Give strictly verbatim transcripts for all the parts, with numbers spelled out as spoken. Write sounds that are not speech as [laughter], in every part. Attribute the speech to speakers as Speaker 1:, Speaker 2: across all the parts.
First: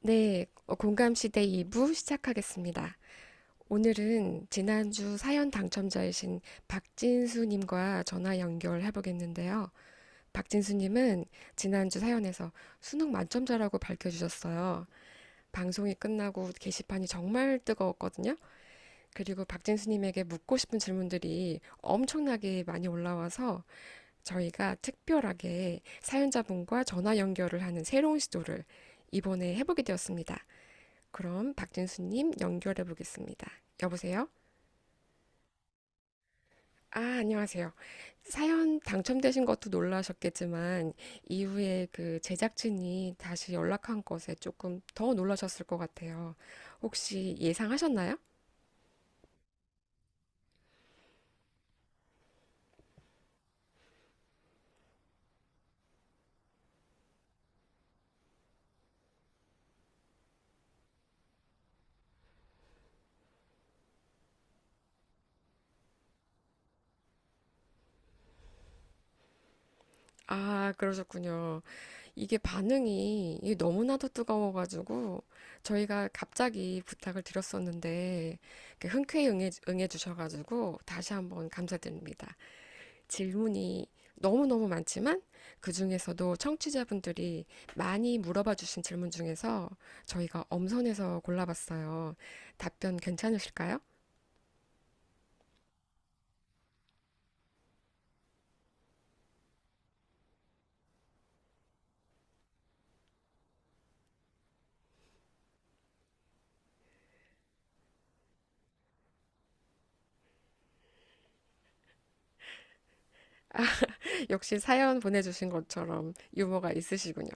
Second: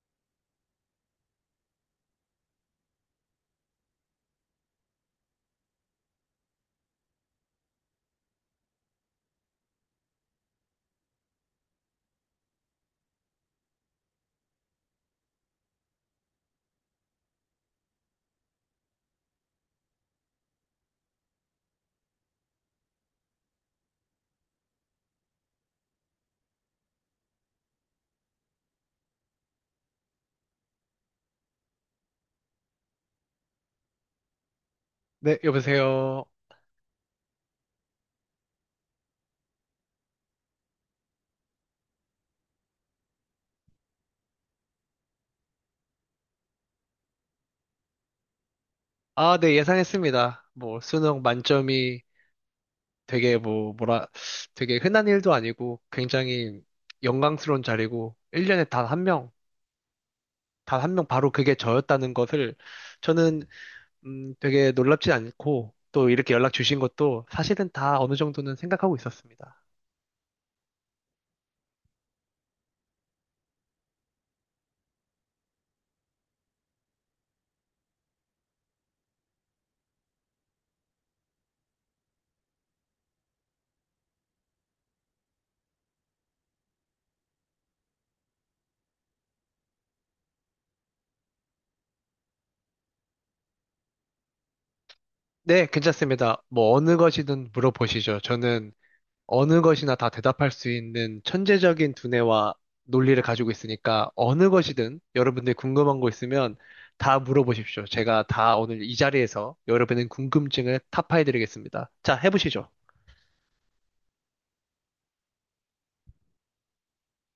Speaker 1: 네, 어, 공감시대 이 부 시작하겠습니다. 오늘은 지난주 사연 당첨자이신 박진수님과 전화 연결해보겠는데요. 박진수님은 지난주 사연에서 수능 만점자라고 밝혀주셨어요. 방송이 끝나고 게시판이 정말 뜨거웠거든요. 그리고 박진수님에게 묻고 싶은 질문들이 엄청나게 많이 올라와서 저희가 특별하게 사연자분과 전화 연결을 하는 새로운 시도를 이번에 해보게 되었습니다. 그럼 박진수님 연결해 보겠습니다. 여보세요?
Speaker 2: 네, 여보세요.
Speaker 1: 아, 안녕하세요. 사연 당첨되신 것도 놀라셨겠지만, 이후에 그 제작진이 다시 연락한 것에 조금 더 놀라셨을 것 같아요. 혹시 예상하셨나요?
Speaker 2: 아, 네, 예상했습니다. 뭐, 수능 만점이 되게 뭐, 뭐라, 되게 흔한 일도 아니고 굉장히 영광스러운 자리고, 일 년에 단 한 명, 단 한 명 바로 그게 저였다는 것을 저는, 음, 되게 놀랍지 않고, 또 이렇게 연락 주신 것도 사실은 다 어느 정도는 생각하고 있었습니다.
Speaker 1: 아, 그러셨군요. 이게 반응이 이게 너무나도 뜨거워가지고, 저희가 갑자기 부탁을 드렸었는데, 이렇게 흔쾌히 응해, 응해주셔가지고, 다시 한번 감사드립니다. 질문이 너무너무 많지만 그 중에서도 청취자분들이 많이 물어봐 주신 질문 중에서 저희가 엄선해서 골라봤어요. 답변 괜찮으실까요?
Speaker 2: 네, 괜찮습니다. 뭐, 어느 것이든 물어보시죠. 저는 어느 것이나 다 대답할 수 있는 천재적인 두뇌와 논리를 가지고 있으니까 어느 것이든 여러분들이 궁금한 거 있으면 다 물어보십시오. 제가 다 오늘 이 자리에서 여러분의 궁금증을 타파해드리겠습니다. 자, 해보시죠.
Speaker 1: [laughs] 역시 사연 보내주신 것처럼 유머가 있으시군요.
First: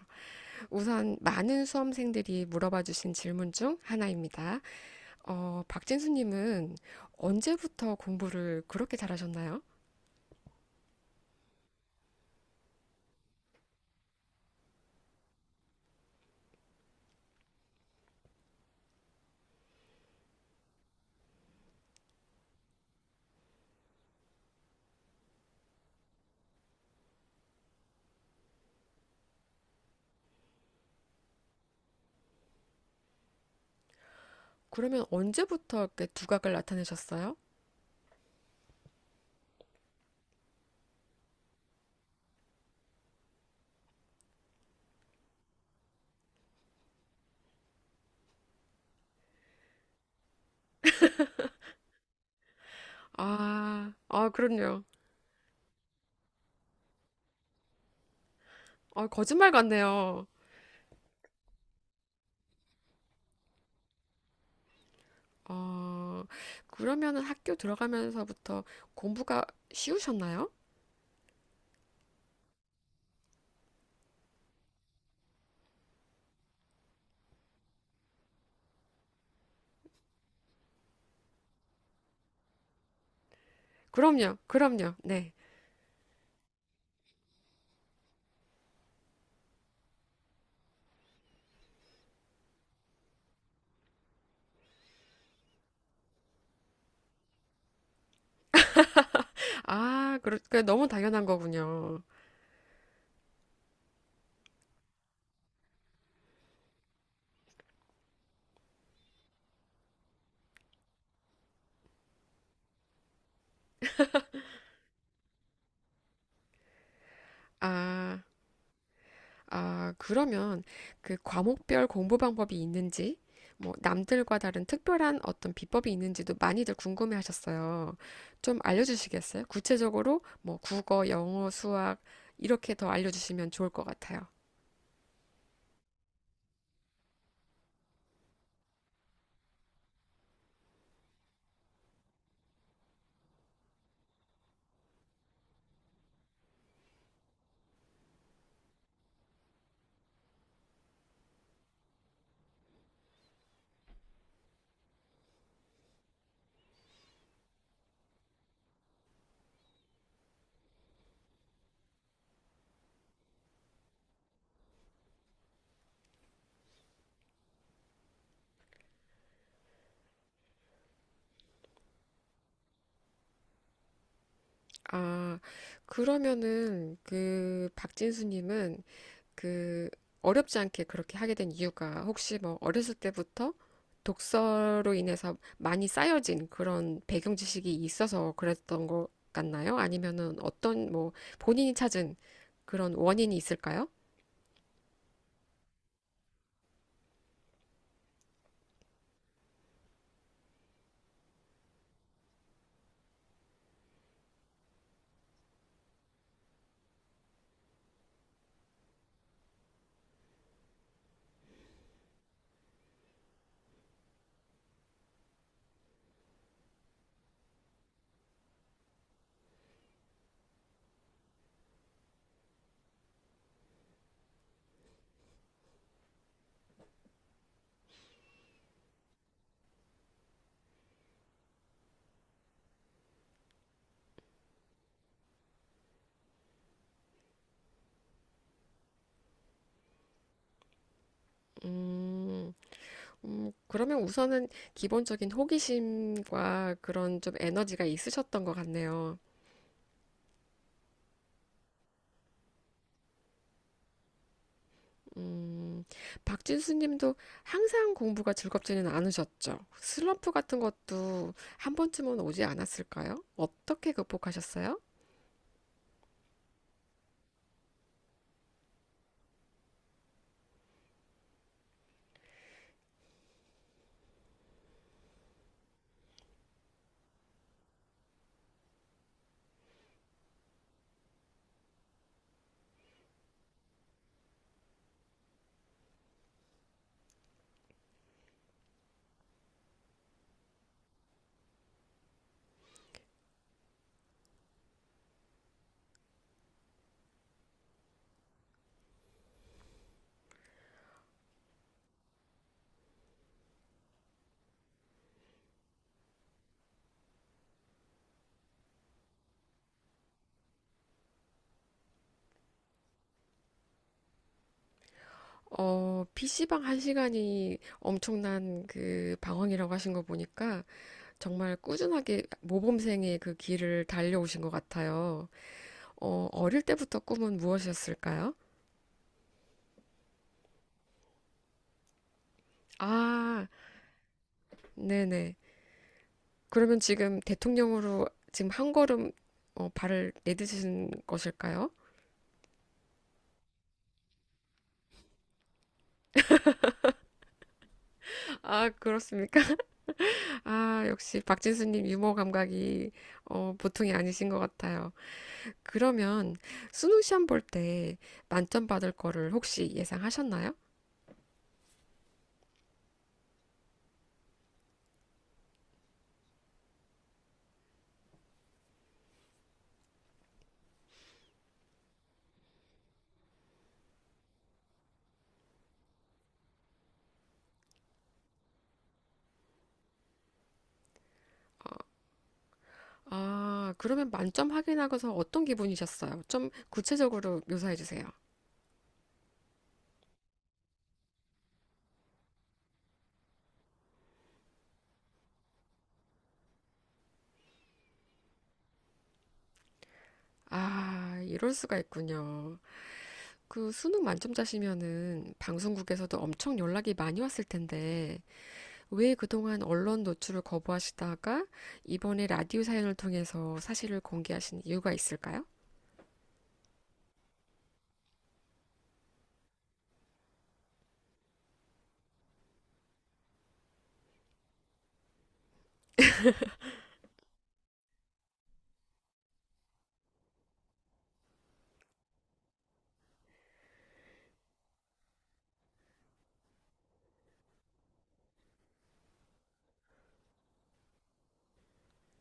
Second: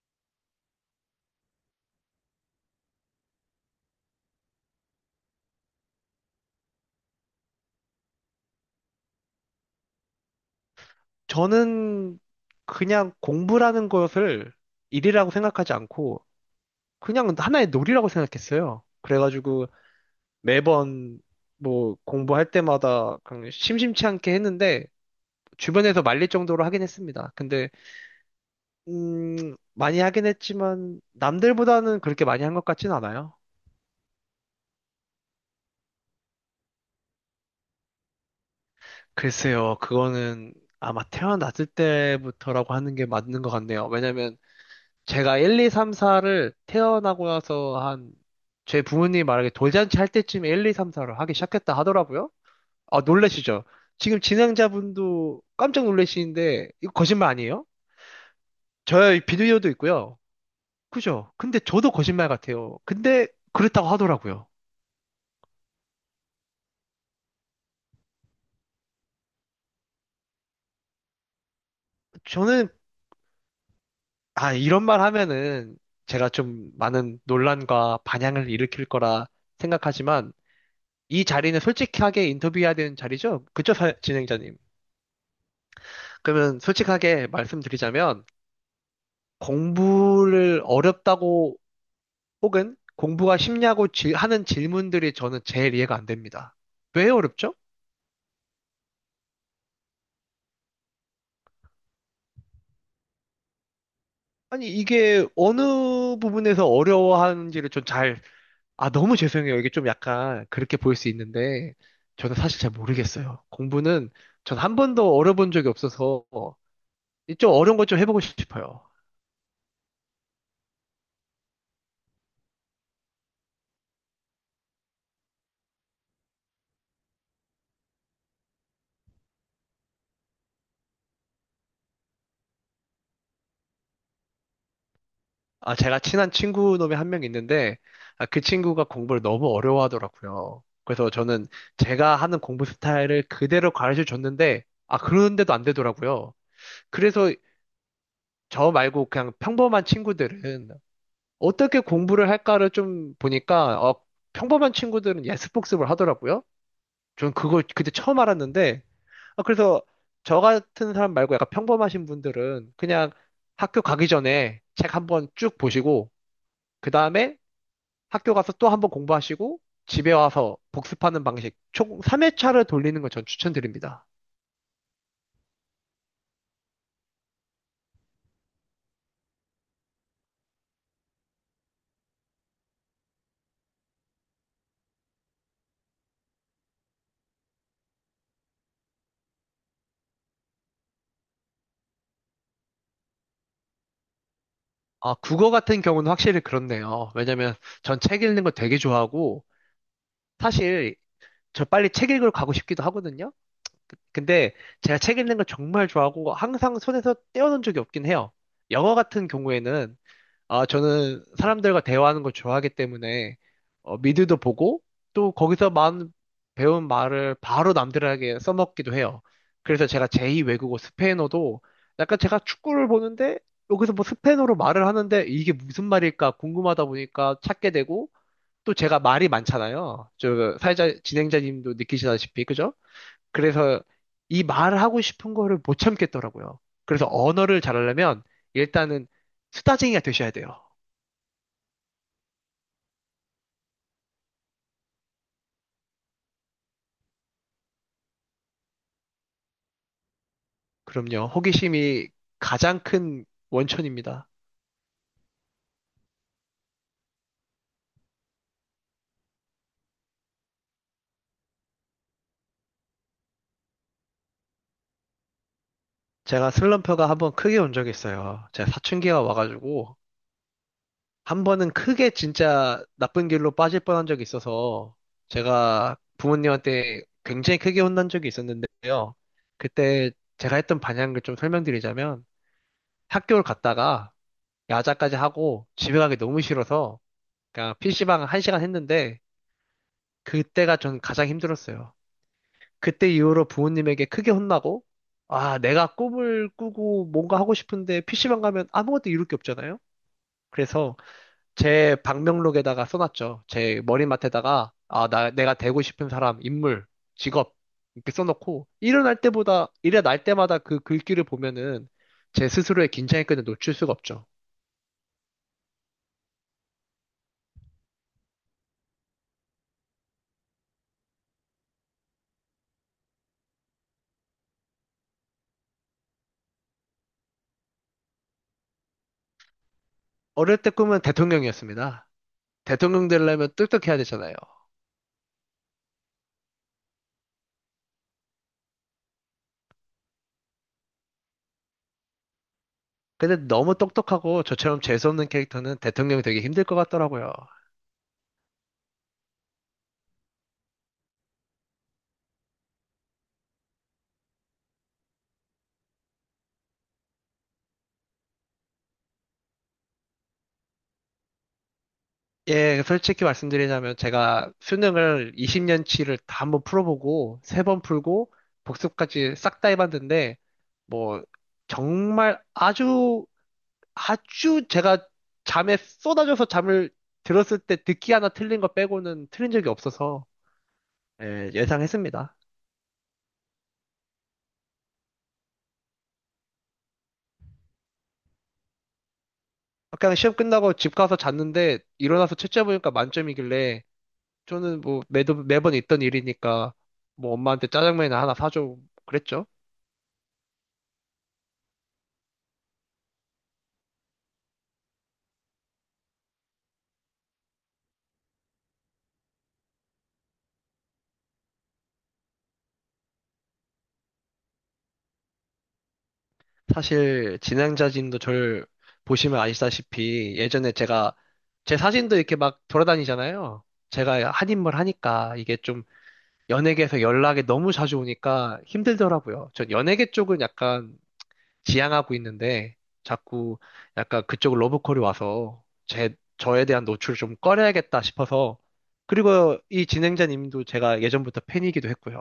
Speaker 1: 우선 많은 수험생들이 물어봐 주신 질문 중 하나입니다. 어, 박진수님은 언제부터 공부를 그렇게 잘하셨나요?
Speaker 2: 저는 그냥 공부라는 것을 일이라고 생각하지 않고 그냥 하나의 놀이라고 생각했어요. 그래가지고 매번 뭐 공부할 때마다 그냥 심심치 않게 했는데 주변에서 말릴 정도로 하긴 했습니다. 근데 음, 많이 하긴 했지만 남들보다는 그렇게 많이 한 것 같진 않아요.
Speaker 1: 그러면 언제부터 이렇게 두각을 나타내셨어요?
Speaker 2: 글쎄요, 그거는 아마 태어났을 때부터라고 하는 게 맞는 것 같네요. 왜냐면 제가 하나, 둘, 셋, 사를 태어나고 나서 한 제 부모님이 말하기 돌잔치 할 때쯤에 하나, 둘, 셋, 넷을 하기 시작했다 하더라고요. 아, 놀라시죠?
Speaker 1: 아,
Speaker 2: 지금
Speaker 1: 아, 그럼요.
Speaker 2: 진행자분도 깜짝 놀라시는데 이거 거짓말 아니에요?
Speaker 1: 아,
Speaker 2: 저의
Speaker 1: 거짓말
Speaker 2: 비디오도 있고요.
Speaker 1: 같네요.
Speaker 2: 그죠? 근데 저도 거짓말 같아요. 근데 그랬다고 하더라고요.
Speaker 1: 어, 그러면은 학교 들어가면서부터 공부가 쉬우셨나요?
Speaker 2: 저는 아, 이런 말 하면은 제가 좀 많은 논란과 반향을 일으킬 거라 생각하지만 이 자리는 솔직하게 인터뷰해야 되는 자리죠? 그쵸, 사-
Speaker 1: 그럼요,
Speaker 2: 진행자님?
Speaker 1: 그럼요, 네.
Speaker 2: 그러면 솔직하게 말씀드리자면 공부를 어렵다고 혹은 공부가 쉽냐고 질- 하는 질문들이 저는 제일 이해가 안 됩니다. 왜 어렵죠?
Speaker 1: 아, 그러니까 너무 당연한 거군요.
Speaker 2: 아니, 이게 어느 부분에서 어려워하는지를 좀잘. 아, 너무 죄송해요. 이게 좀 약간 그렇게 보일 수 있는데, 저는 사실 잘 모르겠어요. 공부는 전 한 번도 어려본 적이 없어서, 좀 어려운 것 좀
Speaker 1: 아,
Speaker 2: 해보고 싶어요.
Speaker 1: 아, 그러면 그 과목별 공부 방법이 있는지, 뭐 남들과 다른 특별한 어떤 비법이 있는지도 많이들 궁금해 하셨어요. 좀 알려주시겠어요? 구체적으로 뭐 국어, 영어, 수학 이렇게 더 알려주시면 좋을 것 같아요.
Speaker 2: 아, 제가 친한 친구 놈이 한 명 있는데, 아, 그 친구가 공부를 너무 어려워하더라고요. 그래서 저는 제가 하는 공부 스타일을 그대로 가르쳐 줬는데, 아, 그런데도 안 되더라고요. 그래서 저 말고 그냥 평범한 친구들은 어떻게 공부를 할까를 좀 보니까, 어, 평범한 친구들은 예습 복습을 하더라고요. 전 그걸 그때 처음 알았는데, 아, 그래서 저 같은 사람 말고 약간 평범하신 분들은 그냥 학교 가기 전에 책 한번 쭉 보시고, 그 다음에 학교 가서 또 한번 공부하시고, 집에 와서 복습하는 방식, 총 삼 회차를 돌리는 걸 전 추천드립니다.
Speaker 1: 아, 그러면은 그 박진수님은 그 어렵지 않게 그렇게 하게 된 이유가 혹시 뭐 어렸을 때부터 독서로 인해서 많이 쌓여진 그런 배경 지식이 있어서 그랬던 것 같나요? 아니면은 어떤 뭐 본인이 찾은 그런 원인이 있을까요?
Speaker 2: 아, 국어 같은 경우는 확실히 그렇네요. 왜냐면 전 책 읽는 거 되게 좋아하고, 사실 저 빨리 책 읽으러 가고 싶기도 하거든요. 근데 제가 책 읽는 걸 정말 좋아하고, 항상 손에서 떼어놓은 적이 없긴 해요. 영어 같은 경우에는 아, 저는 사람들과 대화하는 걸 좋아하기 때문에, 어, 미드도 보고, 또 거기서 만, 배운 말을 바로 남들에게 써먹기도 해요. 그래서 제가 제이 외국어 스페인어도, 약간 제가 축구를 보는데, 여기서 뭐 스페인어로 말을 하는데, 이게 무슨 말일까 궁금하다 보니까 찾게 되고, 또 제가 말이 많잖아요. 저, 사회자, 진행자님도 느끼시다시피, 그죠? 그래서 이 말을 하고 싶은 거를 못 참겠더라고요. 그래서 언어를 잘하려면, 일단은 수다쟁이가 되셔야 돼요.
Speaker 1: 음, 음, 그러면 우선은 기본적인 호기심과 그런 좀 에너지가 있으셨던 것 같네요.
Speaker 2: 그럼요. 호기심이 가장 큰 원천입니다.
Speaker 1: 음, 박진수 님도 항상 공부가 즐겁지는 않으셨죠. 슬럼프 같은 것도 한 번쯤은 오지 않았을까요? 어떻게 극복하셨어요?
Speaker 2: 제가 슬럼프가 한번 크게 온 적이 있어요. 제가 사춘기가 와가지고 한 번은 크게 진짜 나쁜 길로 빠질 뻔한 적이 있어서 제가 부모님한테 굉장히 크게 혼난 적이 있었는데요. 그때 제가 했던 반향을 좀 설명드리자면 학교를 갔다가 야자까지 하고 집에 가기 너무 싫어서 그냥 피시방 한시간 했는데 그때가 전 가장 힘들었어요. 그때 이후로 부모님에게 크게 혼나고, 아, 내가 꿈을 꾸고 뭔가 하고 싶은데 피시방 가면 아무것도 이룰 게 없잖아요? 그래서 제 방명록에다가 써놨죠. 제 머리맡에다가, 아, 나, 내가 되고 싶은 사람, 인물, 직업, 이렇게 써놓고, 일어날 때보다, 일어날 때마다 그 글귀를 보면은 제 스스로의 긴장의 끈을 놓칠 수가 없죠.
Speaker 1: 어, 피씨방 한 시간이 엄청난 그 방황이라고 하신 거 보니까 정말 꾸준하게 모범생의 그 길을 달려오신 것 같아요. 어, 어릴 때부터 꿈은 무엇이었을까요?
Speaker 2: 어릴 때 꿈은 대통령이었습니다. 대통령
Speaker 1: 아,
Speaker 2: 되려면 똑똑해야 되잖아요.
Speaker 1: 네네. 그러면 지금 대통령으로 지금 한 걸음 어, 발을 내딛으신 것일까요?
Speaker 2: 근데 너무 똑똑하고 저처럼 재수없는 캐릭터는 대통령이 되기 힘들 것 같더라고요.
Speaker 1: 아, 그렇습니까? [laughs] 아, 역시 박진수님 유머 감각이 어, 보통이 아니신 것 같아요. 그러면 수능 시험 볼 때 만점 받을 거를 혹시 예상하셨나요?
Speaker 2: 예, 솔직히 말씀드리자면 제가 수능을 이십 년 치를 다 한번 풀어보고 세 번 풀고 복습까지 싹 다 해봤는데 뭐 정말 아주 아주 제가 잠에 쏟아져서 잠을 들었을 때 듣기 하나 틀린 거 빼고는 틀린 적이 없어서 예, 예상했습니다.
Speaker 1: 아, 그러면 만점 확인하고서 어떤 기분이셨어요? 좀 구체적으로 묘사해 주세요.
Speaker 2: 그냥 시험 끝나고 집 가서 잤는데 일어나서 채점해보니까 만점이길래 저는 뭐 매도, 매번 있던 일이니까 뭐 엄마한테 짜장면이나 하나 사줘 그랬죠.
Speaker 1: 아, 이럴 수가 있군요. 그 수능 만점자시면은 방송국에서도 엄청 연락이 많이 왔을 텐데 왜 그동안 언론 노출을 거부하시다가 이번에 라디오 사연을 통해서 사실을 공개하신 이유가 있을까요?
Speaker 2: 사실 진행자진도 저를 보시면 아시다시피 예전에 제가 제 사진도 이렇게 막 돌아다니잖아요. 제가 한인물 하니까 이게 좀 연예계에서 연락이 너무 자주 오니까 힘들더라고요. 전 연예계 쪽은 약간 지향하고 있는데 자꾸 약간 그쪽 러브콜이 와서 제, 저에 대한 노출을 좀 꺼려야겠다 싶어서 그리고 이 진행자님도 제가 예전부터 팬이기도 했고요.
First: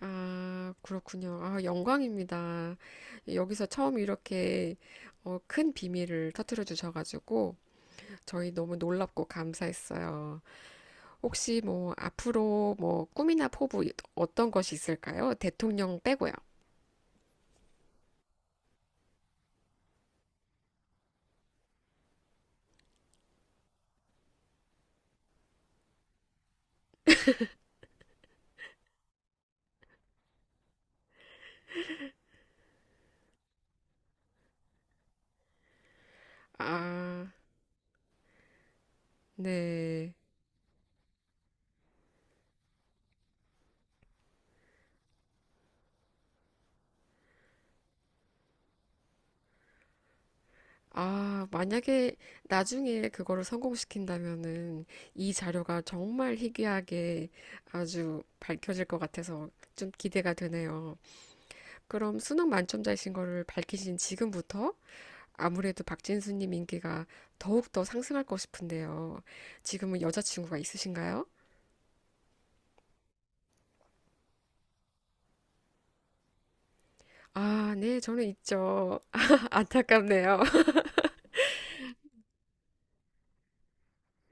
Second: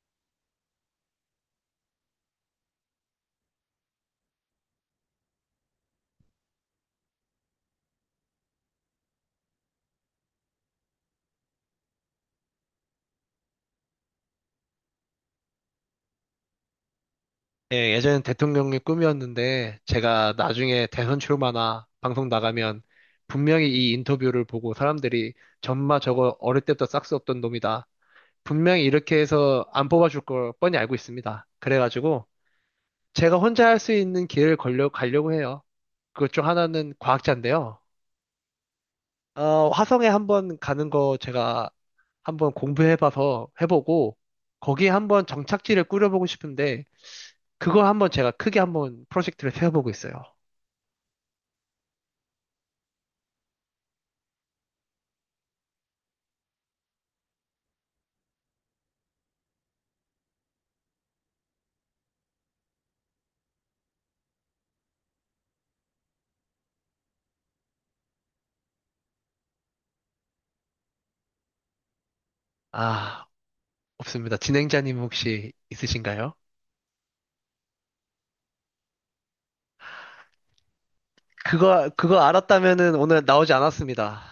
Speaker 1: 아, 그렇군요. 아, 영광입니다. 여기서 처음 이렇게 어, 큰 비밀을 터뜨려 주셔가지고 저희 너무 놀랍고 감사했어요. 혹시 뭐 앞으로 뭐 꿈이나 포부 어떤 것이 있을까요? 대통령 빼고요.
Speaker 2: 예, 예전엔 대통령의 꿈이었는데 제가 나중에 대선 출마나 방송 나가면 분명히 이 인터뷰를 보고 사람들이 전마 저거 어릴 때부터 싹스 없던 놈이다. 분명히 이렇게 해서 안 뽑아줄 걸 뻔히 알고 있습니다. 그래가지고 제가 혼자 할 수 있는 길을 걸려 가려고 해요. 그것 중 하나는
Speaker 1: 아,
Speaker 2: 과학자인데요. 어, 화성에
Speaker 1: 네.
Speaker 2: 한번 가는 거 제가 한번 공부해봐서 해보고 거기에 한번 정착지를 꾸려보고 싶은데 그걸 한번 제가 크게 한번 프로젝트를 세워보고 있어요.
Speaker 1: 아, 만약에 나중에 그거를 성공시킨다면은 이 자료가 정말 희귀하게 아주 밝혀질 것 같아서 좀 기대가 되네요. 그럼 수능 만점자이신 거를 밝히신 지금부터 아무래도 박진수님 인기가 더욱 더 상승할 것 싶은데요. 지금은 여자친구가 있으신가요?
Speaker 2: 아, 없습니다. 진행자님 혹시 있으신가요?
Speaker 1: 아, 네, 저는 있죠. [laughs] 안타깝네요.
Speaker 2: 그거, 그거 알았다면은 오늘 나오지 않았습니다.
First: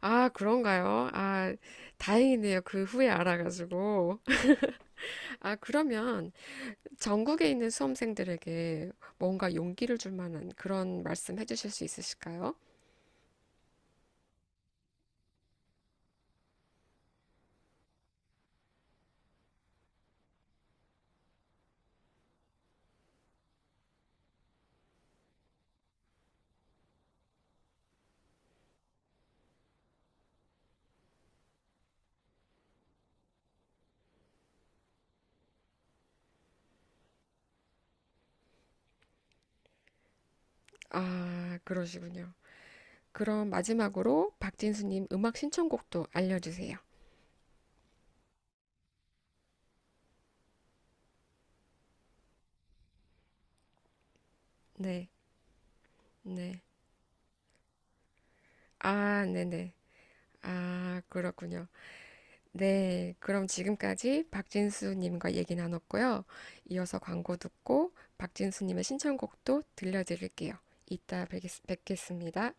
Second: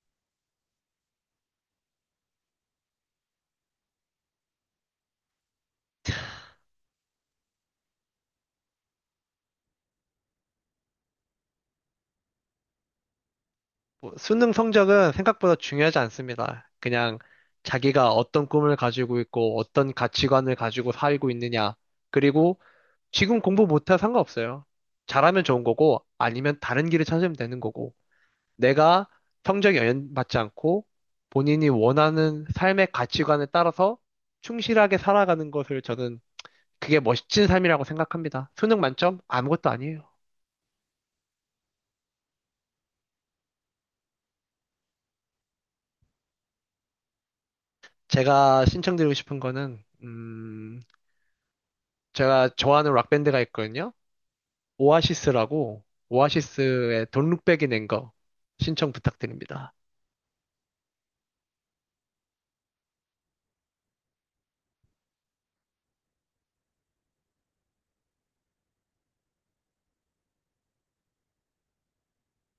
Speaker 1: 아, 그런가요? 아, 다행이네요. 그 후에 알아가지고. 아, 그러면 전국에 있는 수험생들에게 뭔가 용기를 줄 만한 그런 말씀 해주실 수 있으실까요?
Speaker 2: 뭐, 수능 성적은 생각보다 중요하지 않습니다. 그냥 자기가 어떤 꿈을 가지고 있고 어떤 가치관을 가지고 살고 있느냐, 그리고 지금 공부 못해 상관없어요. 잘하면 좋은 거고, 아니면 다른 길을 찾으면 되는 거고, 내가 성적 에 영향받지 않고, 본인이 원하는 삶의 가치관에 따라서 충실하게 살아가는 것을 저는 그게 멋진 삶이라고 생각합니다. 수능 만점? 아무것도 아니에요.
Speaker 1: 아, 그러시군요. 그럼 마지막으로 박진수님 음악 신청곡도 알려주세요.
Speaker 2: 제가 신청드리고 싶은 거는, 음, 제가 좋아하는 락밴드가 있거든요.
Speaker 1: 네,
Speaker 2: 오아시스라고,
Speaker 1: 네.
Speaker 2: 오아시스의 돈 룩백이 낸 거 신청
Speaker 1: 아, 네네.
Speaker 2: 부탁드립니다.
Speaker 1: 아, 그렇군요. 네, 그럼 지금까지 박진수님과 얘기 나눴고요. 이어서 광고 듣고 박진수님의 신청곡도 들려드릴게요. 이따 뵙겠, 뵙겠습니다.